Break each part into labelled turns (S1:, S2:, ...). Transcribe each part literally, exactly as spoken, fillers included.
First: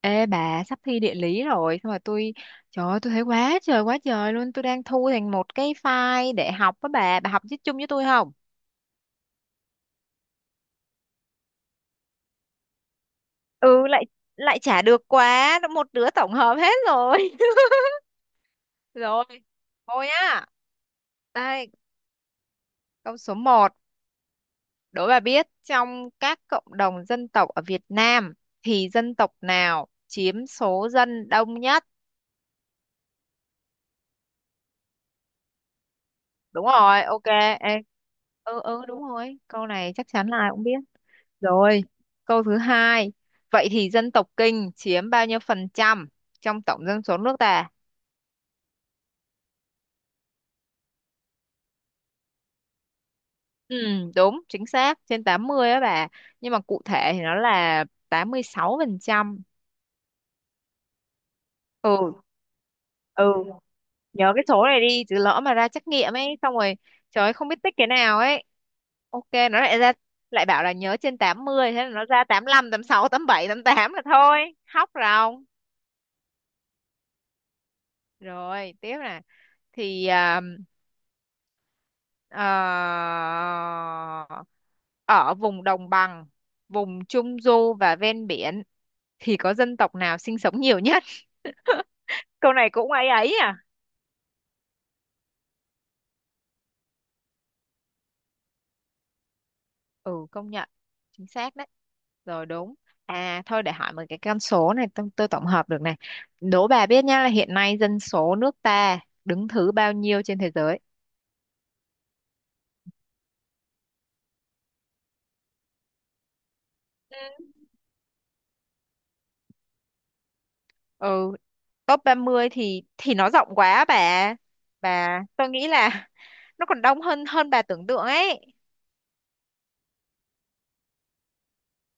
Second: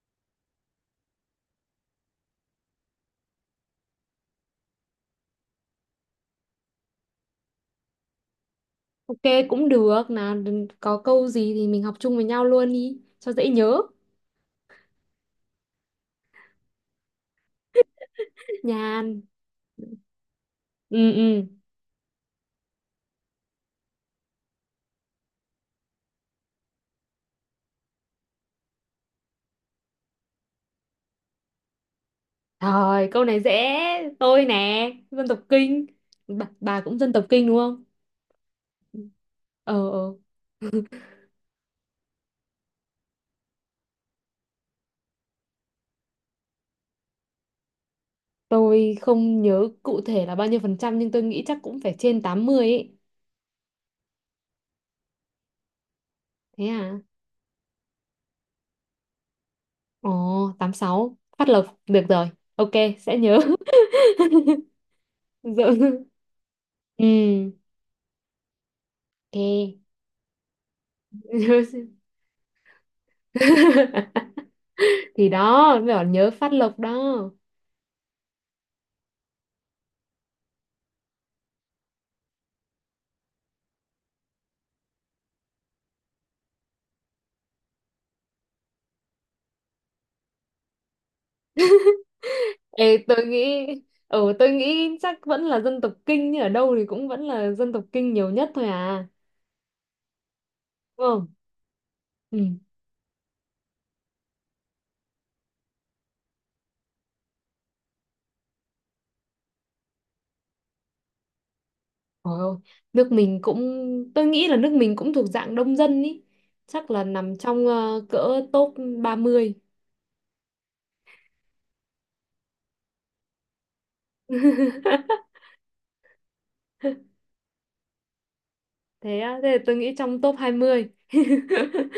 S1: Ê bà, sắp thi địa lý rồi. Xong rồi tôi... Trời ơi, tôi thấy quá trời quá trời luôn. Tôi đang thu thành một cái file để học với bà. Bà học chứ, chung với tôi không?
S2: Ok, cũng được nào. Có câu gì thì mình học chung với nhau luôn đi cho dễ nhớ.
S1: Ừ, lại lại chả được, quá một đứa tổng hợp hết rồi.
S2: Nhàn.
S1: Rồi, thôi nhá.
S2: Ừ, ừ.
S1: Đây, câu số một, đố bà biết trong các cộng đồng dân tộc ở Việt Nam thì dân tộc nào chiếm số dân đông nhất?
S2: Rồi, câu này dễ. Tôi nè, dân tộc Kinh. bà,
S1: Đúng
S2: bà cũng
S1: rồi,
S2: dân
S1: ok.
S2: tộc Kinh đúng
S1: Ê,
S2: không?
S1: Ừ ừ đúng rồi. Câu
S2: Ờ,
S1: này chắc
S2: ờ.
S1: chắn là ai cũng biết. Rồi, câu thứ hai. Vậy thì dân tộc Kinh chiếm bao nhiêu phần trăm trong tổng dân số nước ta?
S2: Tôi không nhớ cụ thể là bao nhiêu phần trăm, nhưng tôi nghĩ chắc cũng phải trên tám mươi ấy.
S1: Ừ, đúng, chính xác, trên tám mươi á bà. Nhưng mà
S2: Thế
S1: cụ
S2: à?
S1: thể thì nó là tám mươi sáu phần trăm.
S2: Ồ, tám sáu phát lộc được
S1: Ừ,
S2: rồi. Ok, sẽ nhớ.
S1: ừ, nhớ cái số này đi, chứ lỡ mà ra trắc
S2: Rồi.
S1: nghiệm ấy, xong rồi
S2: Ừ.
S1: trời ơi, không biết tích cái nào ấy. Ok, nó lại
S2: Ok.
S1: ra lại bảo là nhớ trên tám
S2: Nhớ
S1: mươi, thế là
S2: xem.
S1: nó ra tám lăm, tám sáu, tám bảy, tám là thôi. Hóc
S2: Thì
S1: ròng.
S2: đó mới bảo nhớ Phát Lộc đó.
S1: Rồi, tiếp nè. Thì à, Ờ, ở vùng đồng bằng, vùng trung du và ven biển thì có dân tộc nào sinh sống nhiều nhất? Câu này cũng
S2: Ê,
S1: ấy
S2: tôi
S1: ấy à?
S2: nghĩ, ừ tôi nghĩ chắc vẫn là dân tộc Kinh, ở đâu thì cũng vẫn là dân tộc Kinh nhiều nhất thôi à,
S1: Ừ, công nhận.
S2: đúng không?
S1: Chính xác đấy.
S2: Ừ.
S1: Rồi, đúng. À thôi để hỏi một cái con số này, tôi, tôi tổng hợp được này. Đố bà biết nhá là hiện nay dân số nước ta đứng thứ bao nhiêu trên thế giới?
S2: Ôi, ôi, nước mình cũng, tôi nghĩ là nước mình cũng thuộc dạng đông dân ý, chắc là nằm
S1: Ừ.
S2: trong ờ, cỡ top ba mươi.
S1: Ừ, top ba mươi thì thì nó rộng quá bà. Bà tôi nghĩ là nó còn đông hơn hơn bà tưởng tượng ấy.
S2: Thế á, thế là tôi nghĩ trong top hai mươi.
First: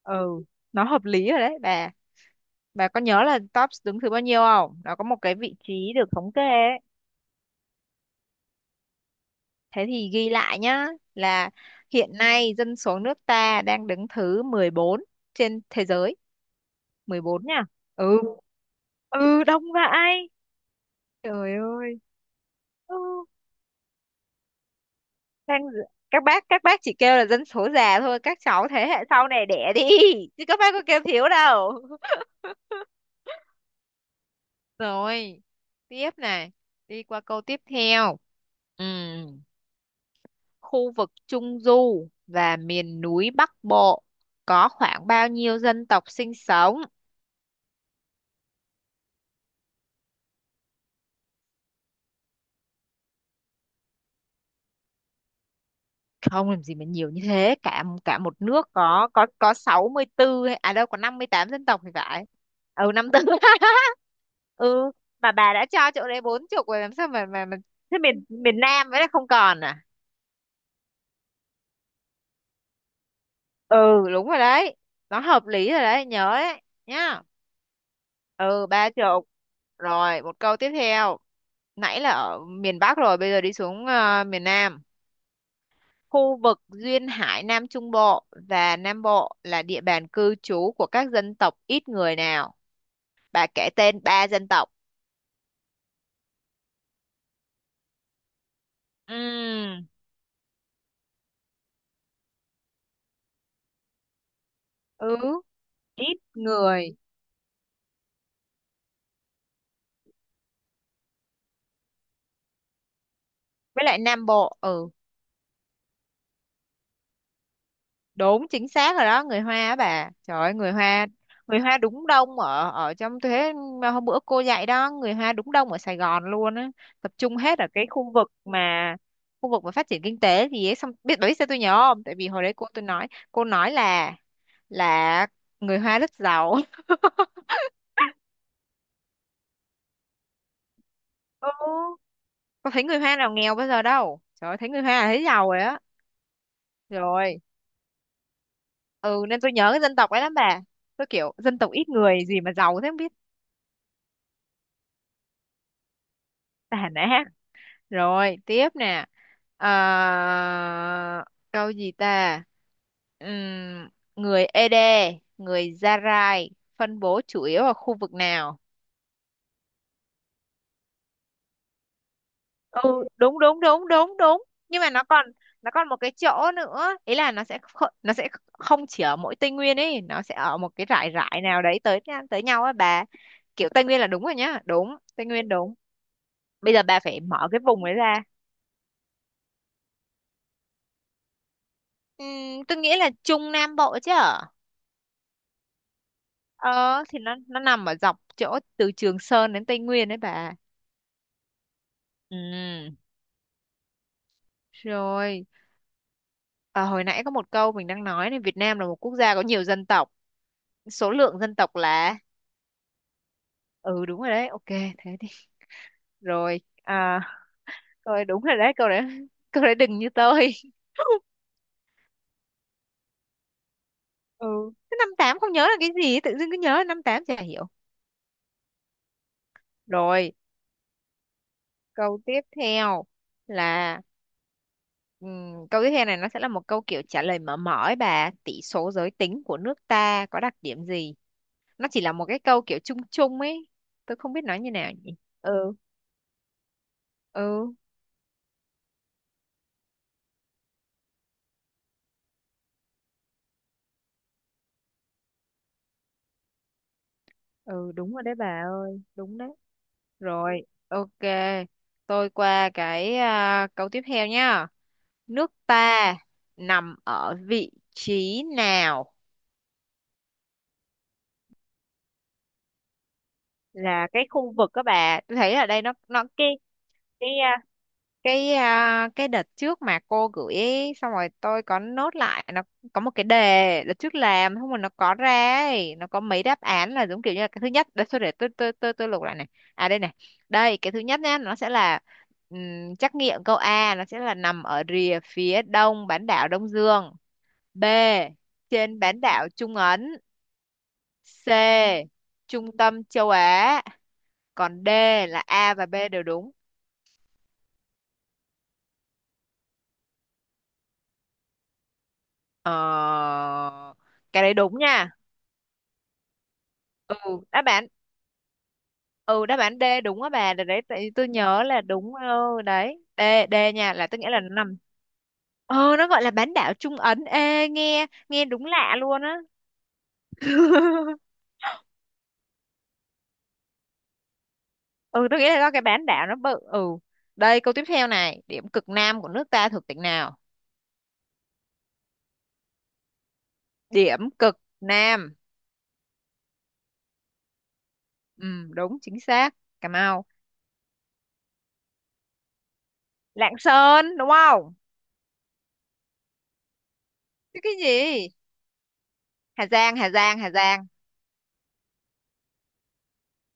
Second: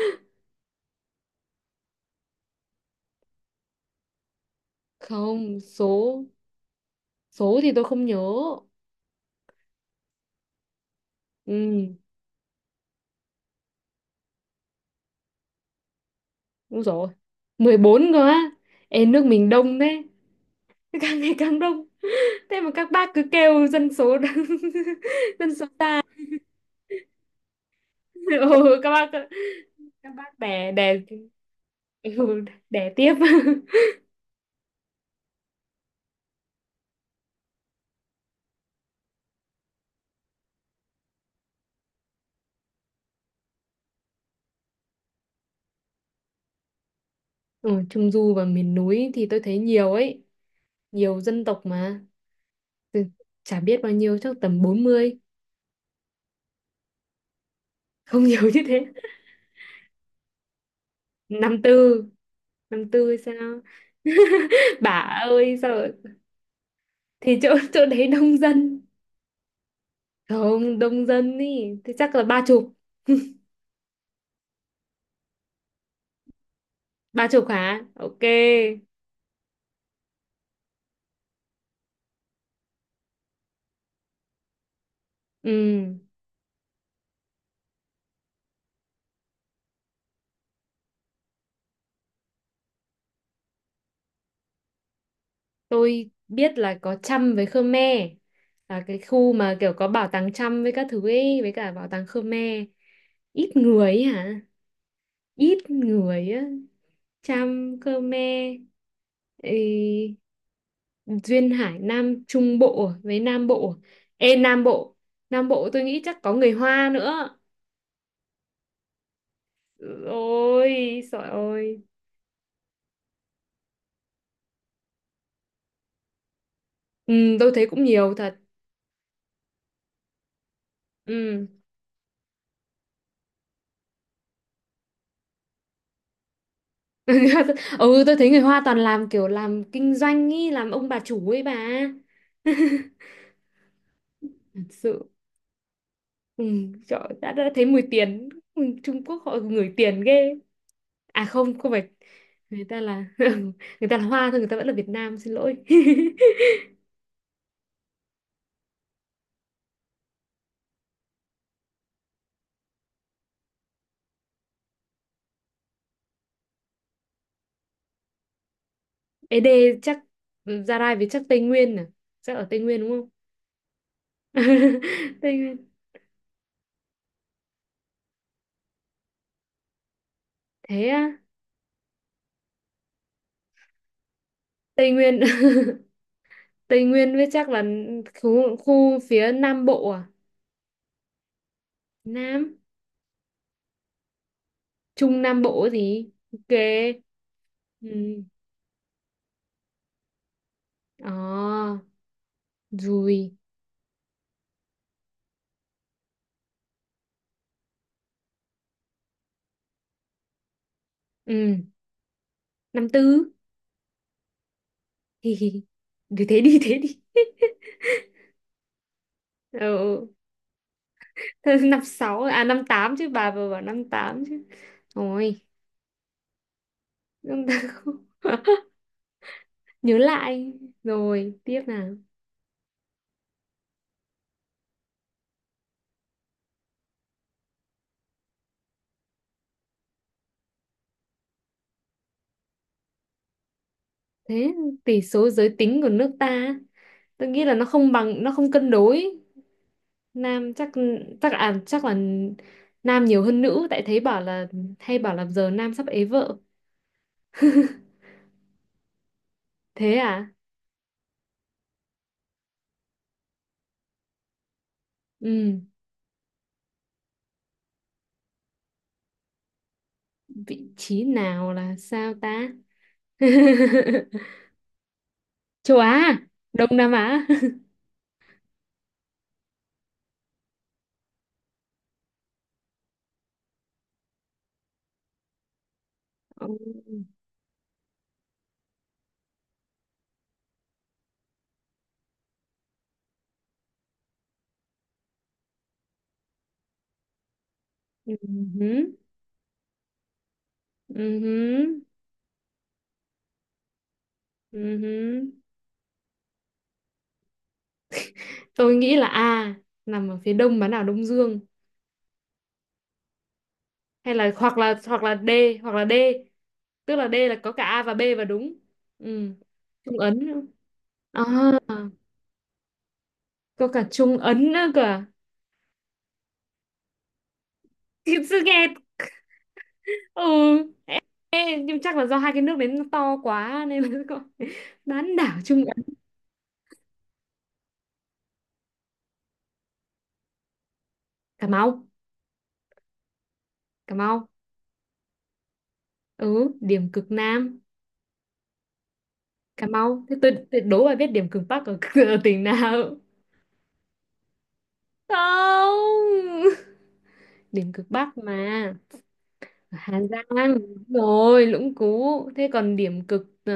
S1: Ừ, nó hợp lý rồi đấy bà bà có nhớ là tops đứng thứ bao nhiêu không, nó có một cái vị
S2: Không,
S1: trí được
S2: số
S1: thống kê ấy.
S2: số thì tôi không nhớ.
S1: Thế thì ghi lại nhá, là
S2: Ừ,
S1: hiện nay dân số nước ta đang đứng thứ mười bốn trên thế giới.
S2: đúng rồi.
S1: Mười bốn nha.
S2: Mười bốn
S1: Ừ,
S2: cơ á? Ê, nước
S1: ừ
S2: mình
S1: đông
S2: đông thế.
S1: vãi.
S2: Càng ngày
S1: Trời
S2: càng đông.
S1: ơi.
S2: Thế mà các
S1: Ừ.
S2: bác cứ kêu dân số. Dân
S1: Đang
S2: số ta.
S1: các bác, các bác chỉ kêu là dân số già thôi, các cháu
S2: Ừ,
S1: thế
S2: các
S1: hệ
S2: bác
S1: sau này đẻ đi,
S2: các bác
S1: chứ các
S2: đẻ
S1: bác có
S2: đẻ.
S1: kêu thiếu đâu.
S2: Ừ, đẻ tiếp.
S1: Rồi, tiếp này, đi qua câu tiếp theo. Ừm, khu vực Trung Du và miền núi Bắc Bộ có khoảng bao nhiêu dân tộc sinh sống?
S2: Ừ, Trung Du và miền núi thì tôi thấy nhiều ấy, nhiều dân tộc mà. Từ- Chả biết bao nhiêu, chắc tầm bốn mươi.
S1: Không làm gì mà nhiều như thế, cả cả
S2: Không, nhiều
S1: một
S2: như
S1: nước
S2: thế?
S1: có có có sáu mươi tư hay- à đâu có năm mươi tám
S2: năm
S1: dân tộc thì
S2: tư
S1: phải.
S2: năm
S1: Ừ,
S2: tư hay
S1: năm mươi tư.
S2: sao?
S1: Ừ,
S2: Bà
S1: mà bà
S2: ơi,
S1: đã
S2: sao lại-
S1: cho chỗ đấy bốn chục rồi làm sao mà
S2: thì
S1: mà,
S2: chỗ
S1: mà
S2: chỗ
S1: thế
S2: đấy
S1: miền
S2: đông
S1: miền
S2: dân.
S1: Nam với lại không còn à?
S2: Không đông dân ý thì chắc là ba chục.
S1: Ừ, đúng rồi đấy. Nó hợp lý rồi đấy, nhớ đấy nhá.
S2: Ba chục hả? Ok.
S1: Ừ, ba chục. Rồi một câu tiếp theo. Nãy là ở miền Bắc rồi, bây giờ đi xuống ờ, miền Nam.
S2: Ừ.
S1: Khu vực duyên hải Nam Trung Bộ và Nam Bộ là địa bàn cư trú của các dân tộc ít người nào, bà kể tên ba dân tộc.
S2: Tôi biết là có Chăm với Khmer, là cái khu mà kiểu
S1: Ừm,
S2: có bảo tàng Chăm với các thứ ấy, với cả bảo tàng Khmer. Ít người ấy hả?
S1: ừ
S2: Ít
S1: ít
S2: người á.
S1: người
S2: Chăm, Khmer. Ừ, Duyên Hải Nam Trung Bộ với Nam Bộ.
S1: với lại Nam
S2: Ê
S1: Bộ,
S2: Nam
S1: ừ
S2: Bộ, Nam Bộ tôi nghĩ chắc có người Hoa nữa.
S1: đúng chính xác rồi đó, người Hoa á bà, trời ơi người
S2: Ôi
S1: Hoa.
S2: trời
S1: Người Hoa
S2: ơi.
S1: đúng đông ở ở trong thế, mà hôm bữa cô dạy đó, người Hoa đúng đông ở Sài Gòn luôn á, tập
S2: Ừ,
S1: trung
S2: tôi
S1: hết
S2: thấy
S1: ở
S2: cũng
S1: cái khu
S2: nhiều
S1: vực
S2: thật.
S1: mà khu vực mà phát triển kinh tế gì ấy. Xong biết bà biết
S2: Ừ.
S1: sao tôi nhớ không, tại vì hồi đấy cô tôi nói, cô nói là là người Hoa rất giàu.
S2: Ừ, tôi thấy người Hoa toàn làm kiểu làm kinh doanh ý, làm ông bà chủ ấy
S1: Ừ,
S2: bà.
S1: có thấy người Hoa nào nghèo bây giờ đâu, trời ơi,
S2: Thật
S1: thấy người
S2: sự.
S1: Hoa là thấy giàu rồi á.
S2: Ừ, trời, đã,
S1: Rồi,
S2: đã thấy mùi tiền. Ừ, Trung Quốc
S1: ừ
S2: họ
S1: nên tôi nhớ
S2: ngửi
S1: cái dân
S2: tiền
S1: tộc ấy
S2: ghê.
S1: lắm bà, tôi
S2: À
S1: kiểu dân
S2: không, không
S1: tộc
S2: phải,
S1: ít người gì mà
S2: người
S1: giàu
S2: ta
S1: thế không
S2: là
S1: biết.
S2: người ta là Hoa thôi, người ta vẫn là Việt Nam, xin lỗi.
S1: Tàn á. Rồi, tiếp nè. Ờ, câu gì ta? Ừm, người Ede, người Zarai phân bố chủ yếu ở khu vực nào?
S2: Ế đê chắc, Gia Rai với chắc Tây Nguyên à, chắc ở Tây Nguyên đúng
S1: Ừ,
S2: không?
S1: đúng đúng đúng đúng đúng. Nhưng mà nó còn
S2: Tây Nguyên.
S1: nó còn một cái chỗ nữa, ý là nó sẽ kh- nó sẽ không chỉ ở mỗi Tây Nguyên ấy, nó sẽ ở một cái
S2: Thế
S1: rải
S2: á.
S1: rải nào đấy tới tới nhau á bà. Kiểu Tây Nguyên là đúng rồi nhá,
S2: Tây
S1: đúng,
S2: Nguyên.
S1: Tây Nguyên đúng. Bây
S2: Tây
S1: giờ bà
S2: Nguyên
S1: phải
S2: với
S1: mở
S2: chắc
S1: cái
S2: là
S1: vùng ấy ra.
S2: khu, khu phía Nam Bộ à, Nam
S1: Ừm, tôi nghĩ là Trung Nam Bộ chứ.
S2: Trung Nam Bộ ấy gì. Ok.
S1: Ờ, thì nó nó nằm ở
S2: Ừ.
S1: dọc chỗ từ Trường Sơn đến Tây Nguyên đấy bà.
S2: À,
S1: Ừ.
S2: rồi.
S1: Rồi, à, hồi nãy có một câu mình đang nói này, Việt Nam là một quốc gia có nhiều dân tộc. Số lượng
S2: Ừ.
S1: dân tộc là...
S2: Năm tư.
S1: Ừ đúng rồi đấy, ok thế đi.
S2: thì thì thế đi.
S1: Rồi,
S2: Thế đi.
S1: à rồi đúng rồi đấy, câu đấy.
S2: Ừ.
S1: Câu đấy đừng
S2: Ừ.
S1: như tôi.
S2: Thôi, năm sáu à năm tám chứ, bà vừa bảo năm tám chứ.
S1: Ừ, cái năm tám
S2: Rồi,
S1: không nhớ là cái gì, tự dưng cứ nhớ năm tám chả
S2: năm
S1: hiểu.
S2: tám. Nhớ
S1: Rồi,
S2: lại. Rồi, tiếp nào.
S1: câu tiếp theo là Ừm, câu tiếp theo này nó sẽ là một câu kiểu trả lời mở mở ấy bà. Tỷ số giới tính của nước ta có đặc điểm gì? Nó chỉ là một cái câu kiểu chung chung ấy. Tôi không biết
S2: Thế
S1: nói như nào
S2: tỷ
S1: nhỉ.
S2: số giới
S1: Ừ.
S2: tính của nước ta, tôi nghĩ là nó
S1: Ừ,
S2: không bằng, nó không cân đối. Nam chắc chắc à chắc là nam nhiều hơn nữ, tại thấy bảo là hay bảo là giờ nam sắp ế vợ.
S1: ừ đúng rồi đấy bà ơi, đúng đấy.
S2: Thế à?
S1: Rồi, ok. Tôi qua cái à, câu tiếp theo nhá. Nước
S2: Ừ,
S1: ta nằm ở vị trí nào?
S2: vị trí nào là sao ta?
S1: Là cái khu vực, các bà tôi thấy ở
S2: Châu
S1: đây nó
S2: Á,
S1: nó cái
S2: Đông Nam Á.
S1: cái à, cái à, cái đợt trước mà cô gửi ấy, xong rồi tôi có nốt lại nó, có một cái đề đợt trước làm không mà nó có ra ấy, nó có mấy đáp án là giống kiểu như là cái thứ nhất, để tôi để tôi tôi tôi tôi lục lại này. À đây này, đây cái thứ nhất nhá, nó sẽ là ừm, trắc nghiệm câu A nó sẽ là nằm ở rìa phía đông bán đảo Đông Dương, B
S2: Ừ, ừ,
S1: trên bán đảo Trung Ấn,
S2: ừ,
S1: C trung tâm châu Á,
S2: ừ,
S1: còn D
S2: ừ.
S1: là A và B đều đúng.
S2: Tôi nghĩ là A, nằm ở phía đông bán đảo Đông Dương,
S1: Ờ,
S2: hay là
S1: cái đấy
S2: hoặc là
S1: đúng
S2: hoặc
S1: nha.
S2: là D, hoặc là D tức là D
S1: ừ
S2: là có cả
S1: đáp
S2: A
S1: án
S2: và B và đúng. Ừ,
S1: ừ đáp án D
S2: Trung Ấn
S1: đúng á
S2: nữa.
S1: bà, để đấy tại vì
S2: À,
S1: tôi nhớ là đúng. Ừ, đấy D. D
S2: có cả
S1: nha, là
S2: Trung
S1: tôi nghĩ là nó
S2: Ấn nữa
S1: nằm...
S2: cơ à?
S1: Ờ, nó gọi là bán đảo Trung Ấn, ê nghe
S2: Thiệt sự
S1: nghe đúng
S2: nghe.
S1: lạ luôn á.
S2: Ừ. Ê, nhưng chắc là do hai cái nước đấy nó to quá nên là gọi bán
S1: Ừ,
S2: đảo
S1: tôi nghĩ là
S2: Trung
S1: do
S2: Á.
S1: cái bán đảo nó bự. Ừ, đây câu tiếp theo này, điểm cực nam của nước ta thuộc tỉnh nào?
S2: Cà Mau. Cà
S1: Điểm
S2: Mau.
S1: cực nam.
S2: Ừ, điểm cực Nam.
S1: Ừ, đúng chính xác.
S2: Cà
S1: Cà
S2: Mau. Thế
S1: Mau,
S2: tôi tuyệt đố bà biết điểm cực Bắc ở, ở tỉnh nào?
S1: Lạng Sơn đúng không?
S2: Không,
S1: Chứ
S2: điểm
S1: cái
S2: cực Bắc
S1: gì...
S2: mà. Ở
S1: Hà Giang,
S2: Hà
S1: Hà
S2: Giang,
S1: Giang, Hà
S2: đúng
S1: Giang.
S2: rồi. Lũng Cú. Thế còn điểm cực ờ,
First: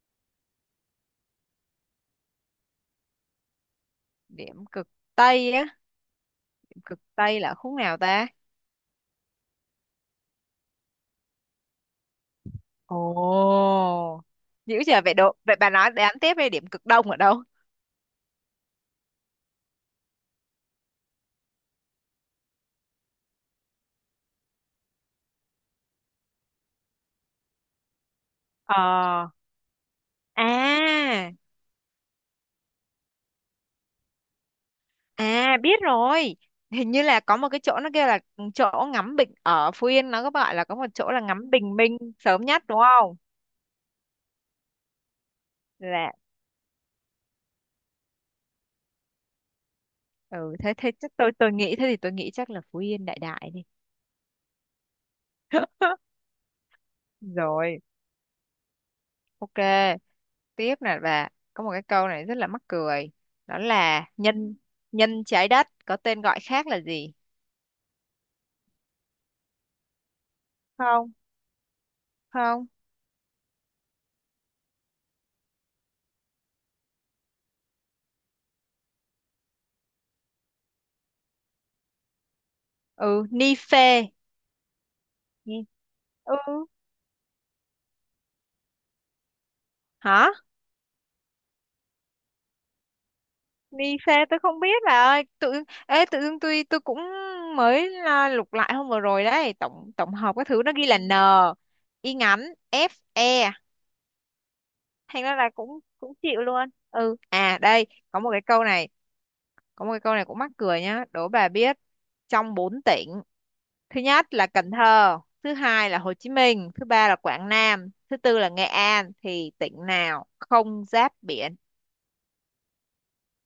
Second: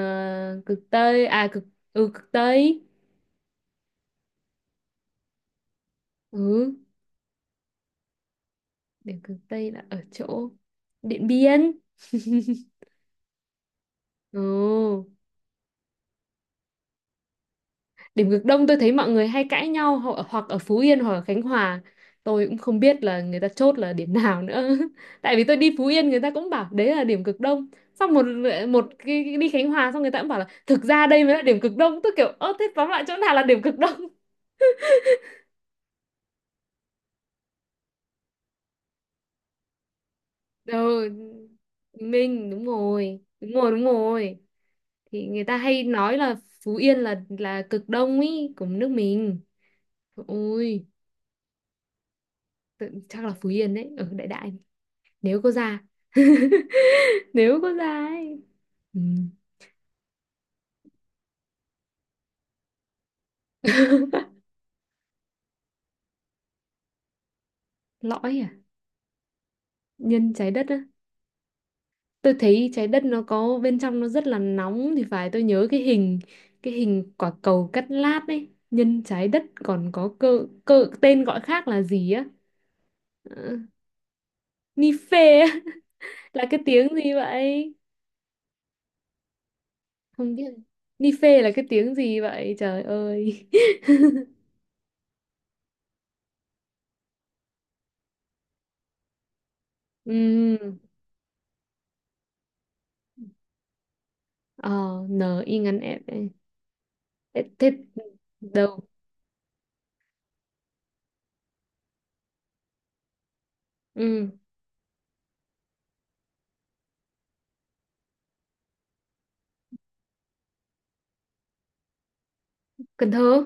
S2: cực Tây à, cực. Ừ, cực Tây.
S1: Điểm cực Tây á,
S2: Ừ,
S1: điểm cực Tây là khúc nào ta?
S2: điểm cực Tây là ở chỗ Điện Biên.
S1: Ồ,
S2: Ừ.
S1: dữ giờ vậy độ vậy bà, nói đếm tiếp đi, điểm cực đông ở đâu?
S2: Điểm cực Đông tôi thấy mọi người hay cãi nhau, ho- hoặc ở Phú Yên hoặc ở Khánh Hòa. Tôi cũng không biết là người ta chốt là điểm nào nữa. Tại vì tôi đi Phú Yên người ta cũng bảo đấy là điểm cực Đông. Xong một
S1: Ờ,
S2: một cái, cái đi Khánh Hòa xong người ta cũng bảo là thực ra đây mới
S1: à,
S2: là điểm cực Đông. Tôi kiểu ơ thế tóm lại chỗ nào là điểm cực Đông?
S1: à biết rồi. Hình như là có một cái chỗ nó kêu là chỗ ngắm bình ở Phú Yên, nó có gọi là có một
S2: Ừ,
S1: chỗ là ngắm bình minh sớm
S2: Minh
S1: nhất
S2: đúng
S1: đúng không?
S2: rồi. Đúng rồi, đúng rồi. Thì người ta hay
S1: Là...
S2: nói là Phú Yên là là cực Đông ý của nước mình.
S1: Ừ, thế
S2: Ôi,
S1: thế chắc tôi tôi nghĩ thế thì tôi nghĩ chắc là Phú
S2: tự-
S1: Yên đại
S2: chắc là Phú
S1: đại đi.
S2: Yên đấy. Ở đại đại, nếu có da nếu có
S1: Rồi,
S2: da ấy. Ừ.
S1: ok. Tiếp nè bà, có một cái câu này rất là mắc cười. Đó là nhân nhân trái đất có tên gọi khác là gì?
S2: Lõi à? Nhân trái đất á,
S1: Không.
S2: tôi
S1: Không.
S2: thấy trái đất nó có bên trong nó rất là nóng thì phải. Tôi nhớ cái hình cái hình quả cầu cắt lát ấy. Nhân trái đất còn có cơ cơ tên gọi khác là gì á?
S1: Ừ,
S2: Ờ,
S1: ni phê.
S2: ni phê á,
S1: Ni-,
S2: là cái
S1: ừ,
S2: tiếng gì vậy? Không
S1: hả?
S2: biết. Ni phê là cái tiếng gì vậy, trời ơi?
S1: Ni phê tôi không biết bà ơi, tự ê tự dưng tôi tôi cũng mới à, lục lại hôm vừa rồi đấy, tổng tổng hợp cái thứ nó
S2: Ừ.
S1: ghi là n y ngắn f e,
S2: Ờ, n
S1: thành ra là
S2: i ngắn
S1: cũng
S2: f.
S1: cũng chịu luôn. Ừ
S2: thế
S1: à đây
S2: thế
S1: có một cái câu
S2: đâu.
S1: này, có một cái câu này cũng mắc cười nhá, đố bà biết trong bốn tỉnh, thứ nhất
S2: Ừ.
S1: là Cần Thơ, thứ hai là Hồ Chí Minh, thứ ba là Quảng Nam, thứ tư là Nghệ An, thì tỉnh nào không giáp biển?
S2: Cần Thơ.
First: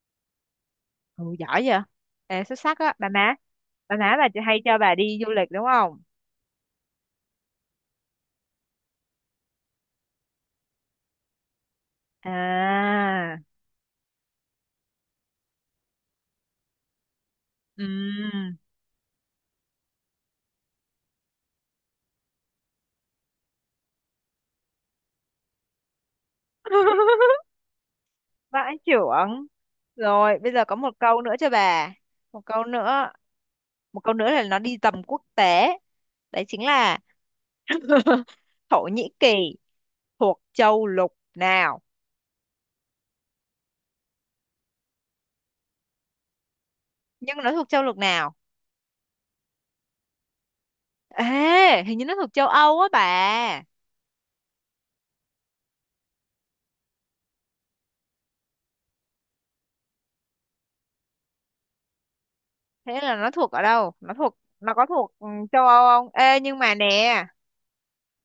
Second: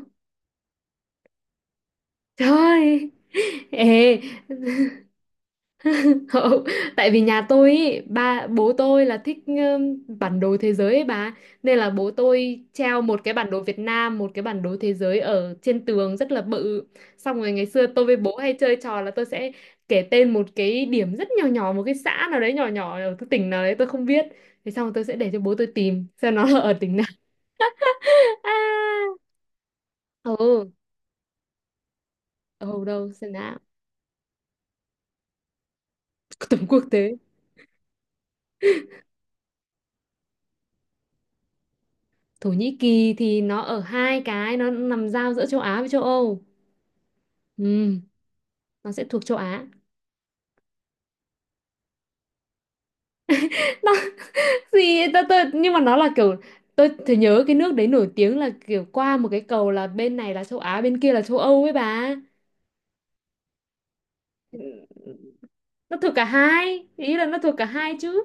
S1: Ừ, giỏi vậy. Ê, xuất sắc á. Bà
S2: Thôi
S1: má.
S2: ơi,
S1: Bà má
S2: ê,
S1: bà hay cho bà đi du lịch đúng không?
S2: không, tại vì nhà tôi ý, ba bố tôi là thích ừm, bản đồ thế giới ấy bà, nên là bố tôi treo một cái
S1: À.
S2: bản đồ Việt Nam, một cái bản đồ thế giới ở trên tường rất là bự. Xong rồi ngày xưa tôi với bố hay
S1: ừm.
S2: chơi trò là tôi sẽ kể tên một cái điểm rất nhỏ nhỏ, một cái xã nào đấy nhỏ nhỏ ở cái tỉnh nào đấy tôi không biết. Thế xong rồi tôi sẽ để cho bố tôi tìm xem nó là ở tỉnh nào.
S1: Vãi chưởng.
S2: À,
S1: Rồi bây giờ
S2: ừ,
S1: có một câu nữa cho bà, một câu
S2: ở đâu
S1: nữa,
S2: xem nào.
S1: một câu nữa là nó đi tầm quốc tế, đấy chính
S2: Tầm quốc
S1: là
S2: tế.
S1: Thổ Nhĩ Kỳ thuộc châu lục nào?
S2: Thổ Nhĩ Kỳ thì nó ở hai cái, nó nằm giao giữa châu Á với châu Âu.
S1: Nhưng nó thuộc châu
S2: Ừ,
S1: lục nào?
S2: nó sẽ thuộc châu Á.
S1: Ê, hình như nó thuộc châu Âu á bà.
S2: Nó, gì, tôi, tôi, nhưng mà nó là kiểu, tôi thì nhớ cái nước đấy nổi tiếng là kiểu qua một cái cầu là bên này là châu Á bên kia là châu Âu ấy bà.
S1: Thế là nó thuộc ở đâu, nó thuộc,
S2: Ừ,
S1: nó có thuộc ừ, châu Âu
S2: nó
S1: không?
S2: thuộc cả
S1: Ê nhưng mà
S2: hai, ý
S1: nè...
S2: là nó thuộc cả hai chứ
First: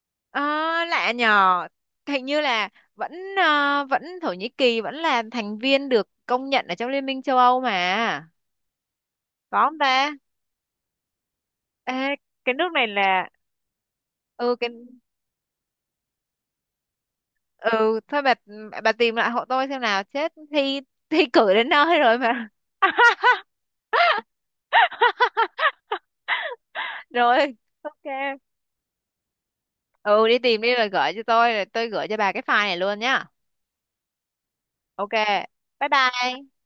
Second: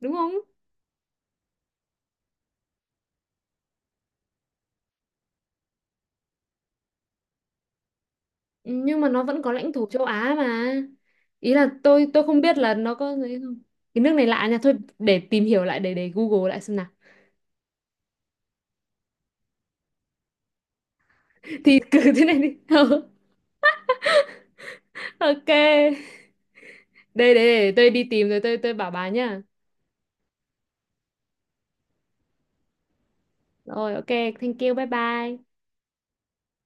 S2: đúng không?
S1: Ờ, lạ nhờ. Hình như là vẫn ờ, vẫn Thổ Nhĩ Kỳ vẫn là thành viên được công nhận ở trong Liên minh châu Âu mà.
S2: Ừ, nhưng mà nó vẫn có
S1: Có
S2: lãnh
S1: không
S2: thổ châu
S1: ta?
S2: Á mà, ý là tôi
S1: Ê,
S2: tôi không
S1: cái
S2: biết
S1: nước
S2: là
S1: này
S2: nó có
S1: là...
S2: gì không. Cái nước này lạ
S1: Ừ
S2: nha,
S1: cái...
S2: thôi để tìm hiểu lại, để để Google lại xem nào.
S1: Ừ thôi bà bà tìm lại hộ tôi xem nào, chết thi thi cử đến
S2: Thì
S1: nơi
S2: cứ
S1: rồi
S2: thế này
S1: mà.
S2: đi. Ok. Đây đây,
S1: Rồi,
S2: để tôi đi
S1: ok.
S2: tìm rồi tôi tôi bảo bà nhá.
S1: Ừ đi tìm đi, rồi gửi cho tôi, rồi tôi gửi cho bà cái file này luôn nhá.
S2: Rồi, ok. Thank you, bye
S1: Ok,
S2: bye.
S1: bye bye.